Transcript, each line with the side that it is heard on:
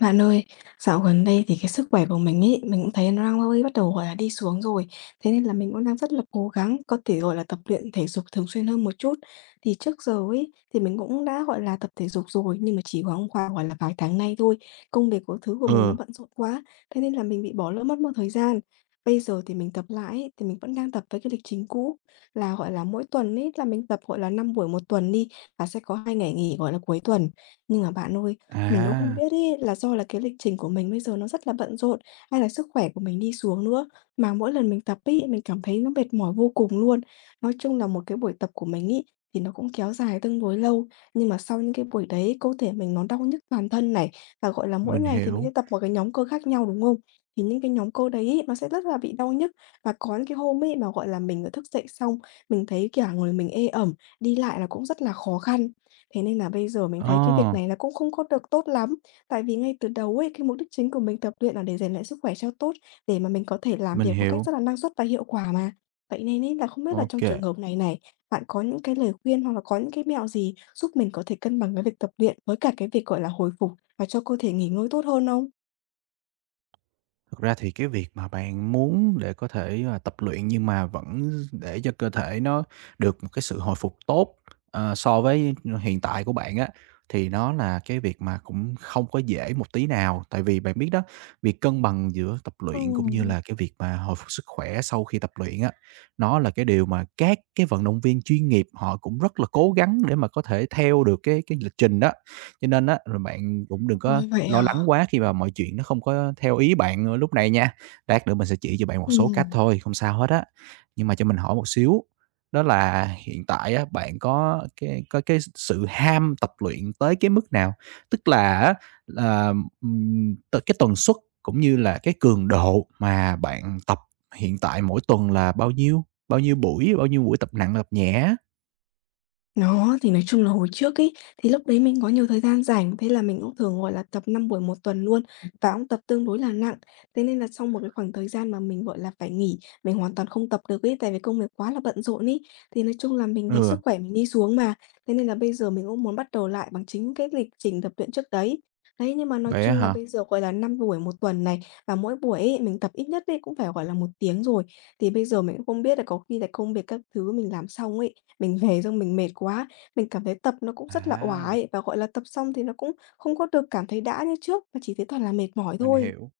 left: Bạn ơi, dạo gần đây thì cái sức khỏe của mình ấy, mình cũng thấy nó đang hơi bắt đầu, gọi là, đi xuống rồi. Thế nên là mình cũng đang rất là cố gắng có thể, gọi là, tập luyện thể dục thường xuyên hơn một chút. Thì trước giờ ấy, thì mình cũng đã, gọi là, tập thể dục rồi, nhưng mà chỉ khoảng khoảng, gọi là, vài tháng nay thôi. Công việc của mình nó
right: Ừ.
left: bận rộn quá, thế nên là mình bị bỏ lỡ mất một thời gian. Bây giờ thì mình tập lại ấy, thì mình vẫn đang tập với cái lịch trình cũ là, gọi là, mỗi tuần ấy là mình tập, gọi là, 5 buổi 1 tuần đi, và sẽ có 2 ngày nghỉ, gọi là, cuối tuần. Nhưng mà bạn ơi, mình cũng không
right: À.
left: biết ấy, là do là cái lịch trình của mình bây giờ nó rất là bận rộn, hay là sức khỏe của mình đi xuống nữa. Mà mỗi lần mình tập ấy, mình cảm thấy nó mệt mỏi vô cùng luôn. Nói chung là một cái buổi tập của mình ấy, thì nó cũng kéo dài tương đối lâu, nhưng mà sau những cái buổi đấy cơ thể mình nó đau nhức toàn thân này, và, gọi là, mỗi
right: Mình
left: ngày thì mình sẽ
right: hiểu.
left: tập một cái nhóm cơ khác nhau, đúng không? Thì những cái nhóm cơ đấy ấy, nó sẽ rất là bị đau nhức, và có những cái hôm ấy mà, gọi là, mình, thức dậy xong, mình thấy cả người mình ê ẩm, đi lại là cũng rất là khó khăn. Thế nên là bây giờ mình thấy cái việc
right: Ờ.
left: này là cũng không có được tốt lắm. Tại vì ngay từ đầu ấy, cái mục đích chính của mình tập luyện là để rèn luyện sức khỏe cho tốt, để mà mình có thể làm
right: Mình
left: việc một cách
right: hiểu.
left: rất là năng suất và hiệu quả mà. Vậy nên ấy là không biết là trong trường
right: OK.
left: hợp này này, bạn có những cái lời khuyên hoặc là có những cái mẹo gì giúp mình có thể cân bằng cái việc tập luyện với cả cái việc, gọi là, hồi phục và cho cơ thể nghỉ ngơi tốt hơn không?
right: Thực ra thì cái việc mà bạn muốn để có thể, tập luyện nhưng mà vẫn để cho cơ thể nó được một cái sự hồi phục tốt, so với hiện tại của bạn á, thì nó là cái việc mà cũng không có dễ một tí nào. Tại vì bạn biết đó, việc cân bằng giữa tập luyện cũng như
left: Ừm,
right: là cái việc mà hồi phục sức khỏe sau khi tập luyện á, nó là cái điều mà các cái vận động viên chuyên nghiệp họ cũng rất là cố gắng để mà có thể theo được cái lịch trình đó. Cho nên á là bạn cũng đừng có
left: ôi, vậy
right: lo
left: à?
right: lắng quá khi mà mọi chuyện nó không có theo ý bạn, lúc này nha. Lát nữa mình sẽ chỉ cho bạn một số cách
left: Ừm.
right: thôi, không sao hết á. Nhưng mà cho mình hỏi một xíu, đó là hiện tại á, bạn có cái sự ham tập luyện tới cái mức nào? Tức là á, là, cái tần suất cũng như là cái cường độ mà bạn tập hiện tại mỗi tuần là bao nhiêu? Bao nhiêu buổi? Bao nhiêu buổi tập nặng, tập nhẹ?
left: Nó, thì nói chung là hồi trước ấy, thì lúc đấy mình có nhiều thời gian rảnh, thế là mình cũng thường, gọi là, tập 5 buổi 1 tuần luôn và cũng tập tương đối là nặng. Thế nên là sau một cái khoảng thời gian mà mình, gọi là, phải nghỉ, mình hoàn toàn không tập được ấy, tại vì công việc quá là bận rộn ấy, thì nói chung là mình thấy
right: Ừ,
left: sức khỏe mình đi xuống mà. Thế nên là bây giờ mình cũng muốn bắt đầu lại bằng chính cái lịch trình tập luyện trước đấy. Đấy, nhưng mà nói
right: vậy á
left: chung là
right: hả?
left: bây giờ, gọi là, 5 buổi 1 tuần này, và mỗi buổi ấy mình tập ít nhất ấy cũng phải, gọi là, 1 tiếng rồi. Thì bây giờ mình cũng không biết là có khi là công việc các thứ mình làm xong ấy, mình về xong mình mệt quá, mình cảm thấy tập nó cũng rất là òa
right: À,
left: ấy, và, gọi là, tập xong thì nó cũng không có được cảm thấy đã như trước, mà chỉ thấy toàn là mệt mỏi
right: mình
left: thôi.
right: hiểu.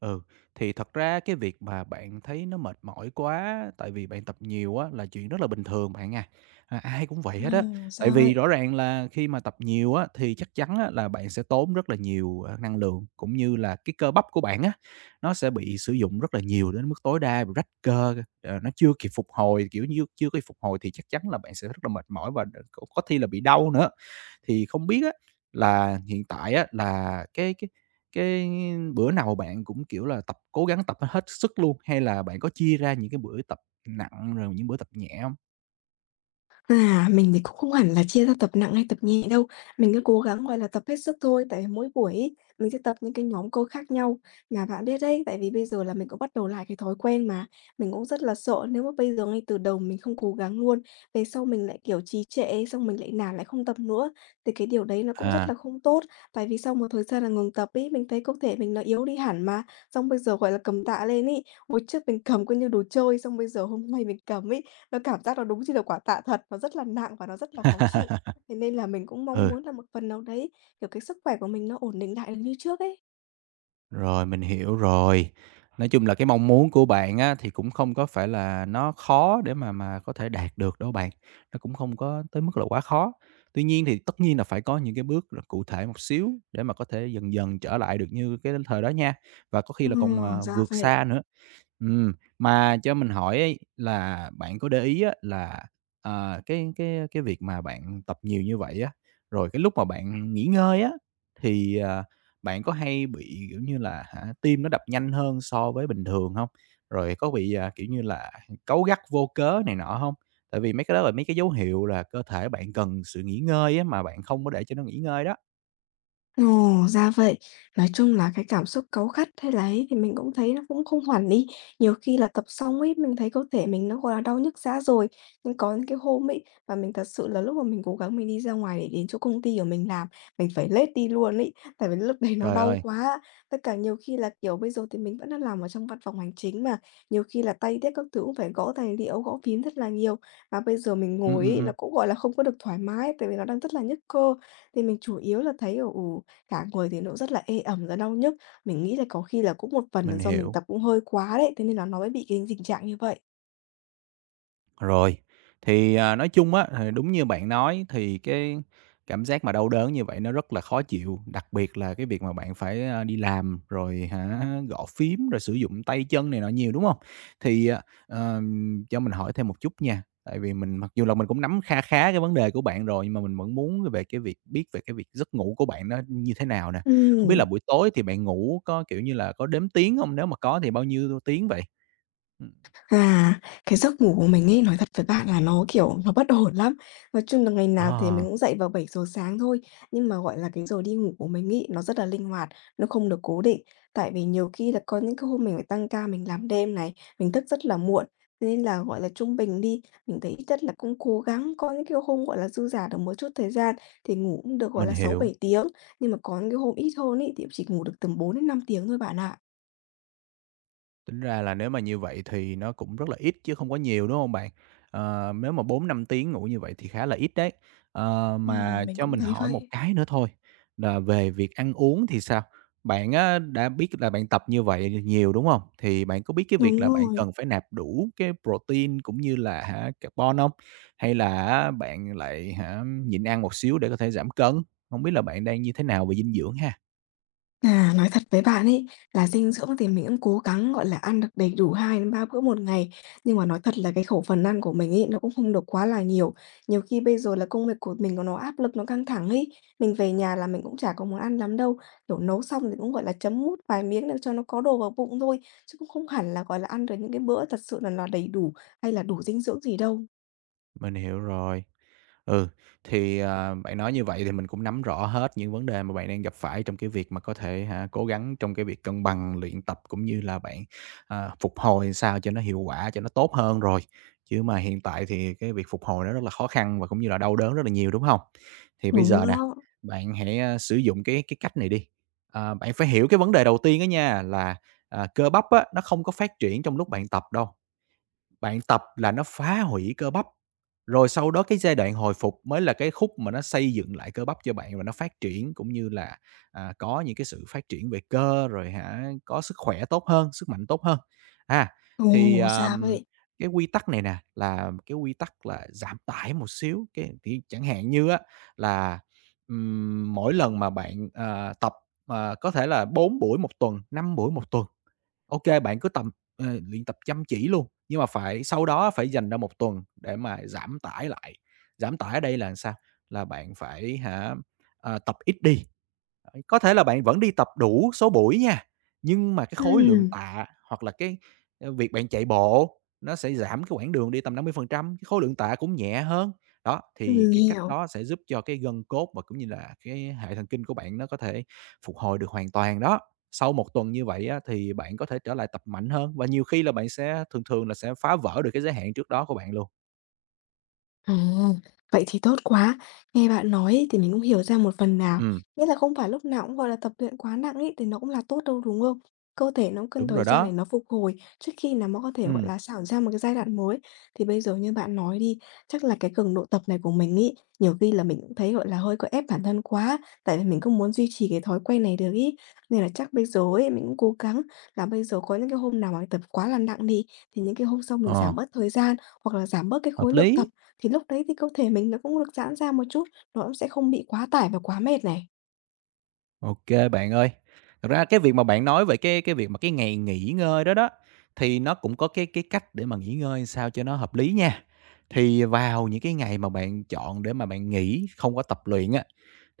right: Ừ, thì thật ra cái việc mà bạn thấy nó mệt mỏi quá tại vì bạn tập nhiều á là chuyện rất là bình thường bạn à. À, ai cũng vậy hết á.
left: Ồ,
right: Tại
left: ra
right: vì
left: vậy?
right: rõ ràng là khi mà tập nhiều á thì chắc chắn á là bạn sẽ tốn rất là nhiều, năng lượng, cũng như là cái cơ bắp của bạn á, nó sẽ bị sử dụng rất là nhiều đến mức tối đa, bị rách cơ, nó chưa kịp phục hồi, kiểu như, chưa kịp phục hồi thì chắc chắn là bạn sẽ rất là mệt mỏi và có khi là bị đau nữa. Thì không biết á là hiện tại á là cái cái bữa nào bạn cũng, kiểu là, tập cố gắng tập hết sức luôn, hay là bạn có chia ra những cái bữa tập nặng rồi những bữa tập nhẹ hông?
left: À, mình thì cũng không hẳn là chia ra tập nặng hay tập nhẹ đâu. Mình cứ cố gắng, gọi là, tập hết sức thôi, tại vì mỗi buổi ấy, mình sẽ tập những cái nhóm cơ khác nhau. Mà bạn biết đấy, tại vì bây giờ là mình cũng bắt đầu lại cái thói quen mà, mình cũng rất là sợ nếu mà bây giờ ngay từ đầu mình không cố gắng luôn, về sau mình lại, kiểu, trì trệ, xong mình lại nản lại không tập nữa, thì cái điều đấy nó cũng rất
right: À,
left: là không tốt. Tại vì sau một thời gian là ngừng tập ấy, mình thấy cơ thể mình nó yếu đi hẳn mà. Xong bây giờ, gọi là, cầm tạ lên ấy, hồi trước mình cầm cứ như đồ chơi, xong bây giờ hôm nay mình cầm ấy, nó cảm giác nó đúng như là quả tạ thật, nó rất là nặng và nó rất là khó chịu. Thế nên là mình cũng mong
right: ừ.
left: muốn là một phần nào đấy, kiểu, cái sức khỏe của mình nó ổn định lại được như trước ấy.
right: Rồi, mình hiểu rồi. Nói chung là cái mong muốn của bạn á, thì cũng không có phải là nó khó để mà có thể đạt được đâu bạn, nó cũng không có tới mức là quá khó. Tuy nhiên thì tất nhiên là phải có những cái bước cụ thể một xíu để mà có thể dần dần trở lại được như cái thời đó nha, và có khi
left: Ờ,
right: là còn,
left: ra
right: vượt
left: vậy.
right: xa nữa. Ừm, mà cho mình hỏi ấy là bạn có để ý á là, cái cái việc mà bạn tập nhiều như vậy á, rồi cái lúc mà bạn nghỉ ngơi á thì, bạn có hay bị, kiểu như là, hả, tim nó đập nhanh hơn so với bình thường hông? Rồi có bị, kiểu như là, cáu gắt vô cớ này nọ hông? Tại vì mấy cái đó là mấy cái dấu hiệu là cơ thể bạn cần sự nghỉ ngơi á, mà bạn không có để cho nó nghỉ ngơi đó.
left: Ồ, ra vậy. Nói chung là cái cảm xúc cáu gắt hay là ấy thì mình cũng thấy nó cũng không hẳn đi. Nhiều khi là tập xong ấy, mình thấy cơ thể mình nó, gọi là, đau nhức rã rồi. Nhưng có những cái hôm ấy và mình thật sự là lúc mà mình cố gắng mình đi ra ngoài để đến chỗ công ty của mình làm, mình phải lết đi luôn ấy, tại vì lúc đấy nó
right: Trời
left: đau
right: ơi!
left: quá. Tất cả nhiều khi là, kiểu, bây giờ thì mình vẫn đang làm ở trong văn phòng hành chính mà, nhiều khi là tay điếc các thứ cũng phải gõ tài liệu, gõ phím rất là nhiều. Và bây giờ mình
right: Ừm,
left: ngồi
right: ừm,
left: ấy, nó
right: ừm,
left: cũng, gọi là, không có được thoải mái, tại vì nó đang rất là nhức cơ. Thì mình chủ yếu là thấy, cả người thì nó rất là ê ẩm và đau nhức. Mình nghĩ là có khi là cũng một phần là
right: mình
left: do mình
right: hiểu.
left: tập cũng hơi quá đấy, thế nên là nó mới bị cái tình trạng như vậy.
right: Rồi, thì, nói chung á, thì đúng như bạn nói thì cái cảm giác mà đau đớn như vậy nó rất là khó chịu, đặc biệt là cái việc mà bạn phải, đi làm rồi hả, gõ phím, rồi sử dụng tay chân này nọ nhiều, đúng không? Thì, cho mình hỏi thêm một chút nha, tại vì mình mặc dù là mình cũng nắm kha khá cái vấn đề của bạn rồi, nhưng mà mình vẫn muốn về cái việc biết về cái việc giấc ngủ của bạn nó như thế nào nè. Không biết
left: Ừm.
right: là buổi tối thì bạn ngủ có, kiểu như là, có đếm tiếng không? Nếu mà có thì bao nhiêu tiếng vậy? Ừm,
left: À, cái giấc ngủ của mình ấy, nói thật với bạn là nó, kiểu, nó bất ổn lắm. Nói chung là ngày nào thì mình
right: ờ,
left: cũng dậy vào 7 giờ sáng thôi, nhưng mà, gọi là, cái giờ đi ngủ của mình ấy, nó rất là linh hoạt, nó không được cố định. Tại vì nhiều khi là có những cái hôm mình phải tăng ca mình làm đêm này, mình thức rất là muộn, thế nên là, gọi là, trung bình đi, mình thấy ít nhất là cũng cố gắng có những cái hôm, gọi là, dư dả được một chút thời gian thì ngủ cũng được, gọi
right: mình
left: là, sáu
right: hiểu.
left: bảy tiếng, nhưng mà có những cái hôm ít hơn ấy thì cũng chỉ ngủ được tầm 4 đến 5 tiếng thôi bạn ạ.
right: Tính ra là nếu mà như vậy thì nó cũng rất là ít chứ không có nhiều, đúng không bạn? Ờ, nếu mà 4-5 tiếng ngủ như vậy thì khá là ít đấy. Ờ,
left: Ồ,
right: mà
left: mình
right: cho
left: cũng
right: mình
left: thấy
right: hỏi một
left: vậy.
right: cái nữa thôi là về việc ăn uống thì sao? Bạn á đã biết là bạn tập như vậy nhiều, đúng không? Thì bạn có biết cái việc
left: Đúng
right: là bạn
left: rồi.
right: cần phải nạp đủ cái protein cũng như là hả, carbon không? Hay là á bạn lại hả, nhịn ăn một xíu để có thể giảm cân? Không biết là bạn đang như thế nào về dinh dưỡng ha?
left: À, nói thật với bạn ấy là dinh dưỡng thì mình cũng cố gắng, gọi là, ăn được đầy đủ 2 đến 3 bữa 1 ngày, nhưng mà nói thật là cái khẩu phần ăn của mình ấy, nó cũng không được quá là nhiều. Nhiều khi bây giờ là công việc của mình nó áp lực, nó căng thẳng ấy, mình về nhà là mình cũng chả có muốn ăn lắm đâu, kiểu, nấu xong thì cũng, gọi là, chấm mút vài miếng để cho nó có đồ vào bụng thôi, chứ cũng không hẳn là, gọi là, ăn được những cái bữa thật sự là nó đầy đủ hay là đủ dinh dưỡng gì đâu.
right: Mình hiểu rồi. Ừ, thì, bạn nói như vậy thì mình cũng nắm rõ hết những vấn đề mà bạn đang gặp phải trong cái việc mà có thể hả, cố gắng trong cái việc cân bằng luyện tập cũng như là bạn, phục hồi sao cho nó hiệu quả, cho nó tốt hơn rồi. Chứ mà hiện tại thì cái việc phục hồi nó rất là khó khăn và cũng như là đau đớn rất là nhiều, đúng không? Thì bây
left: Đúng
right: giờ nè,
left: đó.
right: bạn hãy, sử dụng cái cách này đi. À, bạn phải hiểu cái vấn đề đầu tiên đó nha là, cơ bắp á, nó không có phát triển trong lúc bạn tập đâu. Bạn tập là nó phá hủy cơ bắp, rồi sau đó cái giai đoạn hồi phục mới là cái khúc mà nó xây dựng lại cơ bắp cho bạn và nó phát triển cũng như là, có những cái sự phát triển về cơ, rồi hả, có sức khỏe tốt hơn, sức mạnh tốt hơn. À, thì,
left: Ồ, ra vậy.
right: cái quy tắc này nè là cái quy tắc là giảm tải một xíu, cái thì chẳng hạn như á là, mỗi lần mà bạn, tập, có thể là 4 buổi một tuần, 5 buổi một tuần. OK, bạn cứ tầm luyện tập chăm chỉ luôn, nhưng mà phải sau đó phải dành ra một tuần để mà giảm tải lại. Giảm tải ở đây là sao? Là bạn phải hả, tập ít đi, có thể là bạn vẫn đi tập đủ số buổi nha, nhưng mà cái khối lượng
left: Ừm,
right: tạ hoặc là cái, việc bạn chạy bộ nó sẽ giảm cái quãng đường đi tầm 50%, cái khối lượng tạ cũng nhẹ hơn. Đó, thì
left: mình
right: cái cách
left: hiểu.
right: đó sẽ giúp cho cái gân cốt và cũng như là cái hệ thần kinh của bạn nó có thể phục hồi được hoàn toàn đó. Sau một tuần như vậy á, thì bạn có thể trở lại tập mạnh hơn và nhiều khi là bạn sẽ thường thường là sẽ phá vỡ được cái giới hạn trước đó của bạn luôn.
left: À, vậy thì tốt quá. Nghe bạn nói ấy, thì mình cũng hiểu ra một phần nào.
right: Ừm,
left: Nghĩa là không phải lúc nào cũng, gọi là, tập luyện quá nặng ý thì nó cũng là tốt đâu, đúng không? Cơ thể nó cũng cần
right: đúng
left: thời
right: rồi
left: gian
right: đó.
left: để nó phục hồi trước khi là nó có thể, gọi
right: Ừm,
left: là, xảo ra một cái giai đoạn mới. Thì bây giờ như bạn nói đi, chắc là cái cường độ tập này của mình ý nhiều khi là mình cũng thấy, gọi là, hơi có ép bản thân quá, tại vì mình cũng muốn duy trì cái thói quen này được ý. Nên là chắc bây giờ ấy, mình cũng cố gắng là bây giờ có những cái hôm nào mà tập quá là nặng đi, thì những cái hôm sau mình giảm
right: ờ,
left: bớt thời gian hoặc là giảm bớt cái
right: hợp
left: khối lượng tập
right: lý.
left: thì lúc đấy thì cơ thể mình nó cũng được giãn ra một chút, nó cũng sẽ không bị quá tải và quá mệt này.
right: OK bạn ơi. Thật ra cái việc mà bạn nói về cái việc mà cái ngày nghỉ ngơi đó đó, thì nó cũng có cái cách để mà nghỉ ngơi sao cho nó hợp lý nha. Thì vào những cái ngày mà bạn chọn để mà bạn nghỉ không có tập luyện á,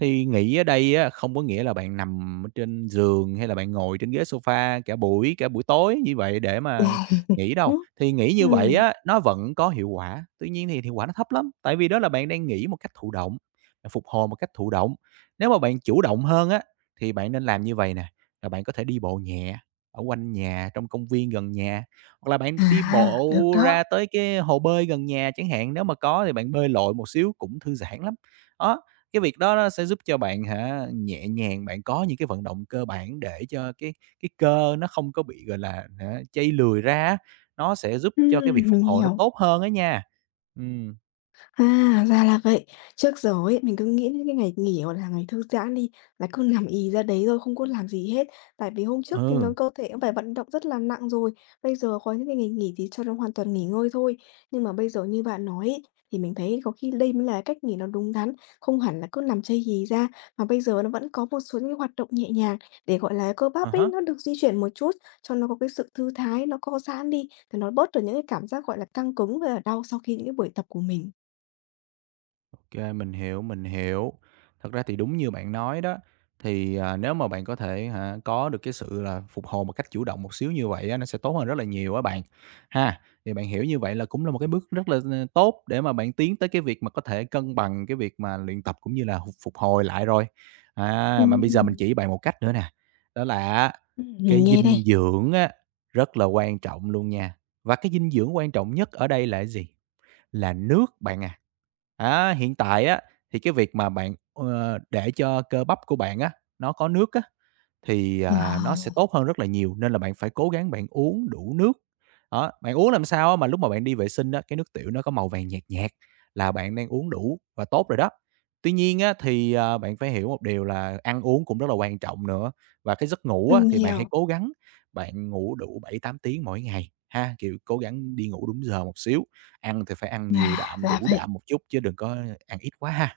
right: thì nghỉ ở đây á không có nghĩa là bạn nằm ở trên giường hay là bạn ngồi trên ghế sofa cả buổi tối như vậy để mà nghỉ đâu.
left: Ừm,
right: Thì nghỉ như vậy á, nó vẫn có hiệu quả, tuy nhiên thì hiệu quả nó thấp lắm, tại vì đó là bạn đang nghỉ một cách thụ động, bạn phục hồi một cách thụ động. Nếu mà bạn chủ động hơn á thì bạn nên làm như vậy nè, là bạn có thể đi bộ nhẹ ở quanh nhà, trong công viên gần nhà, hoặc là bạn đi
left: à,
right: bộ
left: được đó.
right: ra tới cái hồ bơi gần nhà chẳng hạn, nếu mà có thì bạn bơi lội một xíu cũng thư giãn lắm. Đó, cái việc đó nó sẽ giúp cho bạn hả, nhẹ nhàng, bạn có những cái vận động cơ bản để cho cái cơ nó không có bị, gọi là, hả, chây lười ra á, nó sẽ giúp cho cái việc phục
left: Mình
right: hồi nó
left: hiểu.
right: tốt hơn á nha. Ừm,
left: À, ra là vậy. Trước giờ ấy, mình cứ nghĩ đến cái ngày nghỉ hoặc là ngày thư giãn đi là cứ nằm ì ra đấy rồi không có làm gì hết. Tại vì hôm trước thì nó
right: ừ,
left: cơ thể cũng phải vận động rất là nặng rồi. Bây giờ có những cái ngày nghỉ thì cho nó hoàn toàn nghỉ ngơi thôi. Nhưng mà bây giờ như bạn nói ấy, thì mình thấy có khi đây mới là cách nghỉ nó đúng đắn, không hẳn là cứ nằm chây ì ra mà bây giờ nó vẫn có một số những cái hoạt động nhẹ nhàng để gọi là cơ bắp ấy
right: à
left: nó được di chuyển một chút cho nó có cái sự thư thái nó co giãn đi thì nó bớt được những cái cảm giác gọi là căng cứng và đau sau khi những cái buổi tập của mình.
right: OK, mình hiểu, mình hiểu. Thật ra thì đúng như bạn nói đó, thì, nếu mà bạn có thể hả, có được cái sự là phục hồi một cách chủ động một xíu như vậy á, nó sẽ tốt hơn rất là nhiều á bạn, ha. Thì bạn hiểu như vậy là cũng là một cái bước rất là, tốt để mà bạn tiến tới cái việc mà có thể cân bằng cái việc mà luyện tập cũng như là hụt phục hồi lại rồi. À, mà
left: Ừm,
right: bây giờ mình
left: ừm,
right: chỉ bạn một cách nữa nè, đó là cái
left: mình nghe đây.
right: dinh dưỡng á, rất là quan trọng luôn nha. Và cái dinh dưỡng quan trọng nhất ở đây là cái gì? Là nước bạn à. Á, hiện tại á, thì cái việc mà bạn, để cho cơ bắp của bạn á, nó có nước á, thì,
left: Ờ,
right: nó sẽ tốt hơn rất là nhiều, nên là bạn phải cố gắng bạn uống đủ nước. Đó, bạn uống làm sao á mà lúc mà bạn đi vệ sinh á, cái nước tiểu nó có màu vàng nhạt nhạt là bạn đang uống đủ và tốt rồi đó. Tuy nhiên á, thì, bạn phải hiểu một điều là ăn uống cũng rất là quan trọng nữa, và cái giấc ngủ á,
left: mình
right: thì bạn hãy
left: hiểu,
right: cố gắng bạn ngủ đủ 7-8 tiếng mỗi ngày ha, kiểu, cố gắng đi ngủ đúng giờ một xíu, ăn thì phải ăn nhiều đạm,
left: ra
right: đủ
left: vậy.
right: đạm một chút chứ đừng có ăn ít quá ha.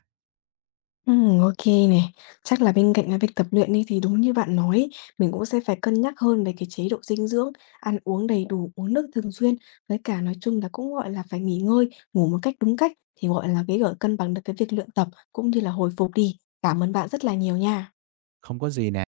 left: Ô kê nè. Chắc là bên cạnh cái việc tập luyện đi thì đúng như bạn nói ấy, mình cũng sẽ phải cân nhắc hơn về cái chế độ dinh dưỡng, ăn uống đầy đủ, uống nước thường xuyên, với cả nói chung là cũng, gọi là, phải nghỉ ngơi, ngủ một cách đúng cách thì, gọi là, cái, gọi, cân bằng được cái việc luyện tập cũng như là hồi phục đi. Cảm ơn bạn rất là nhiều nha.
right: Không có gì nè.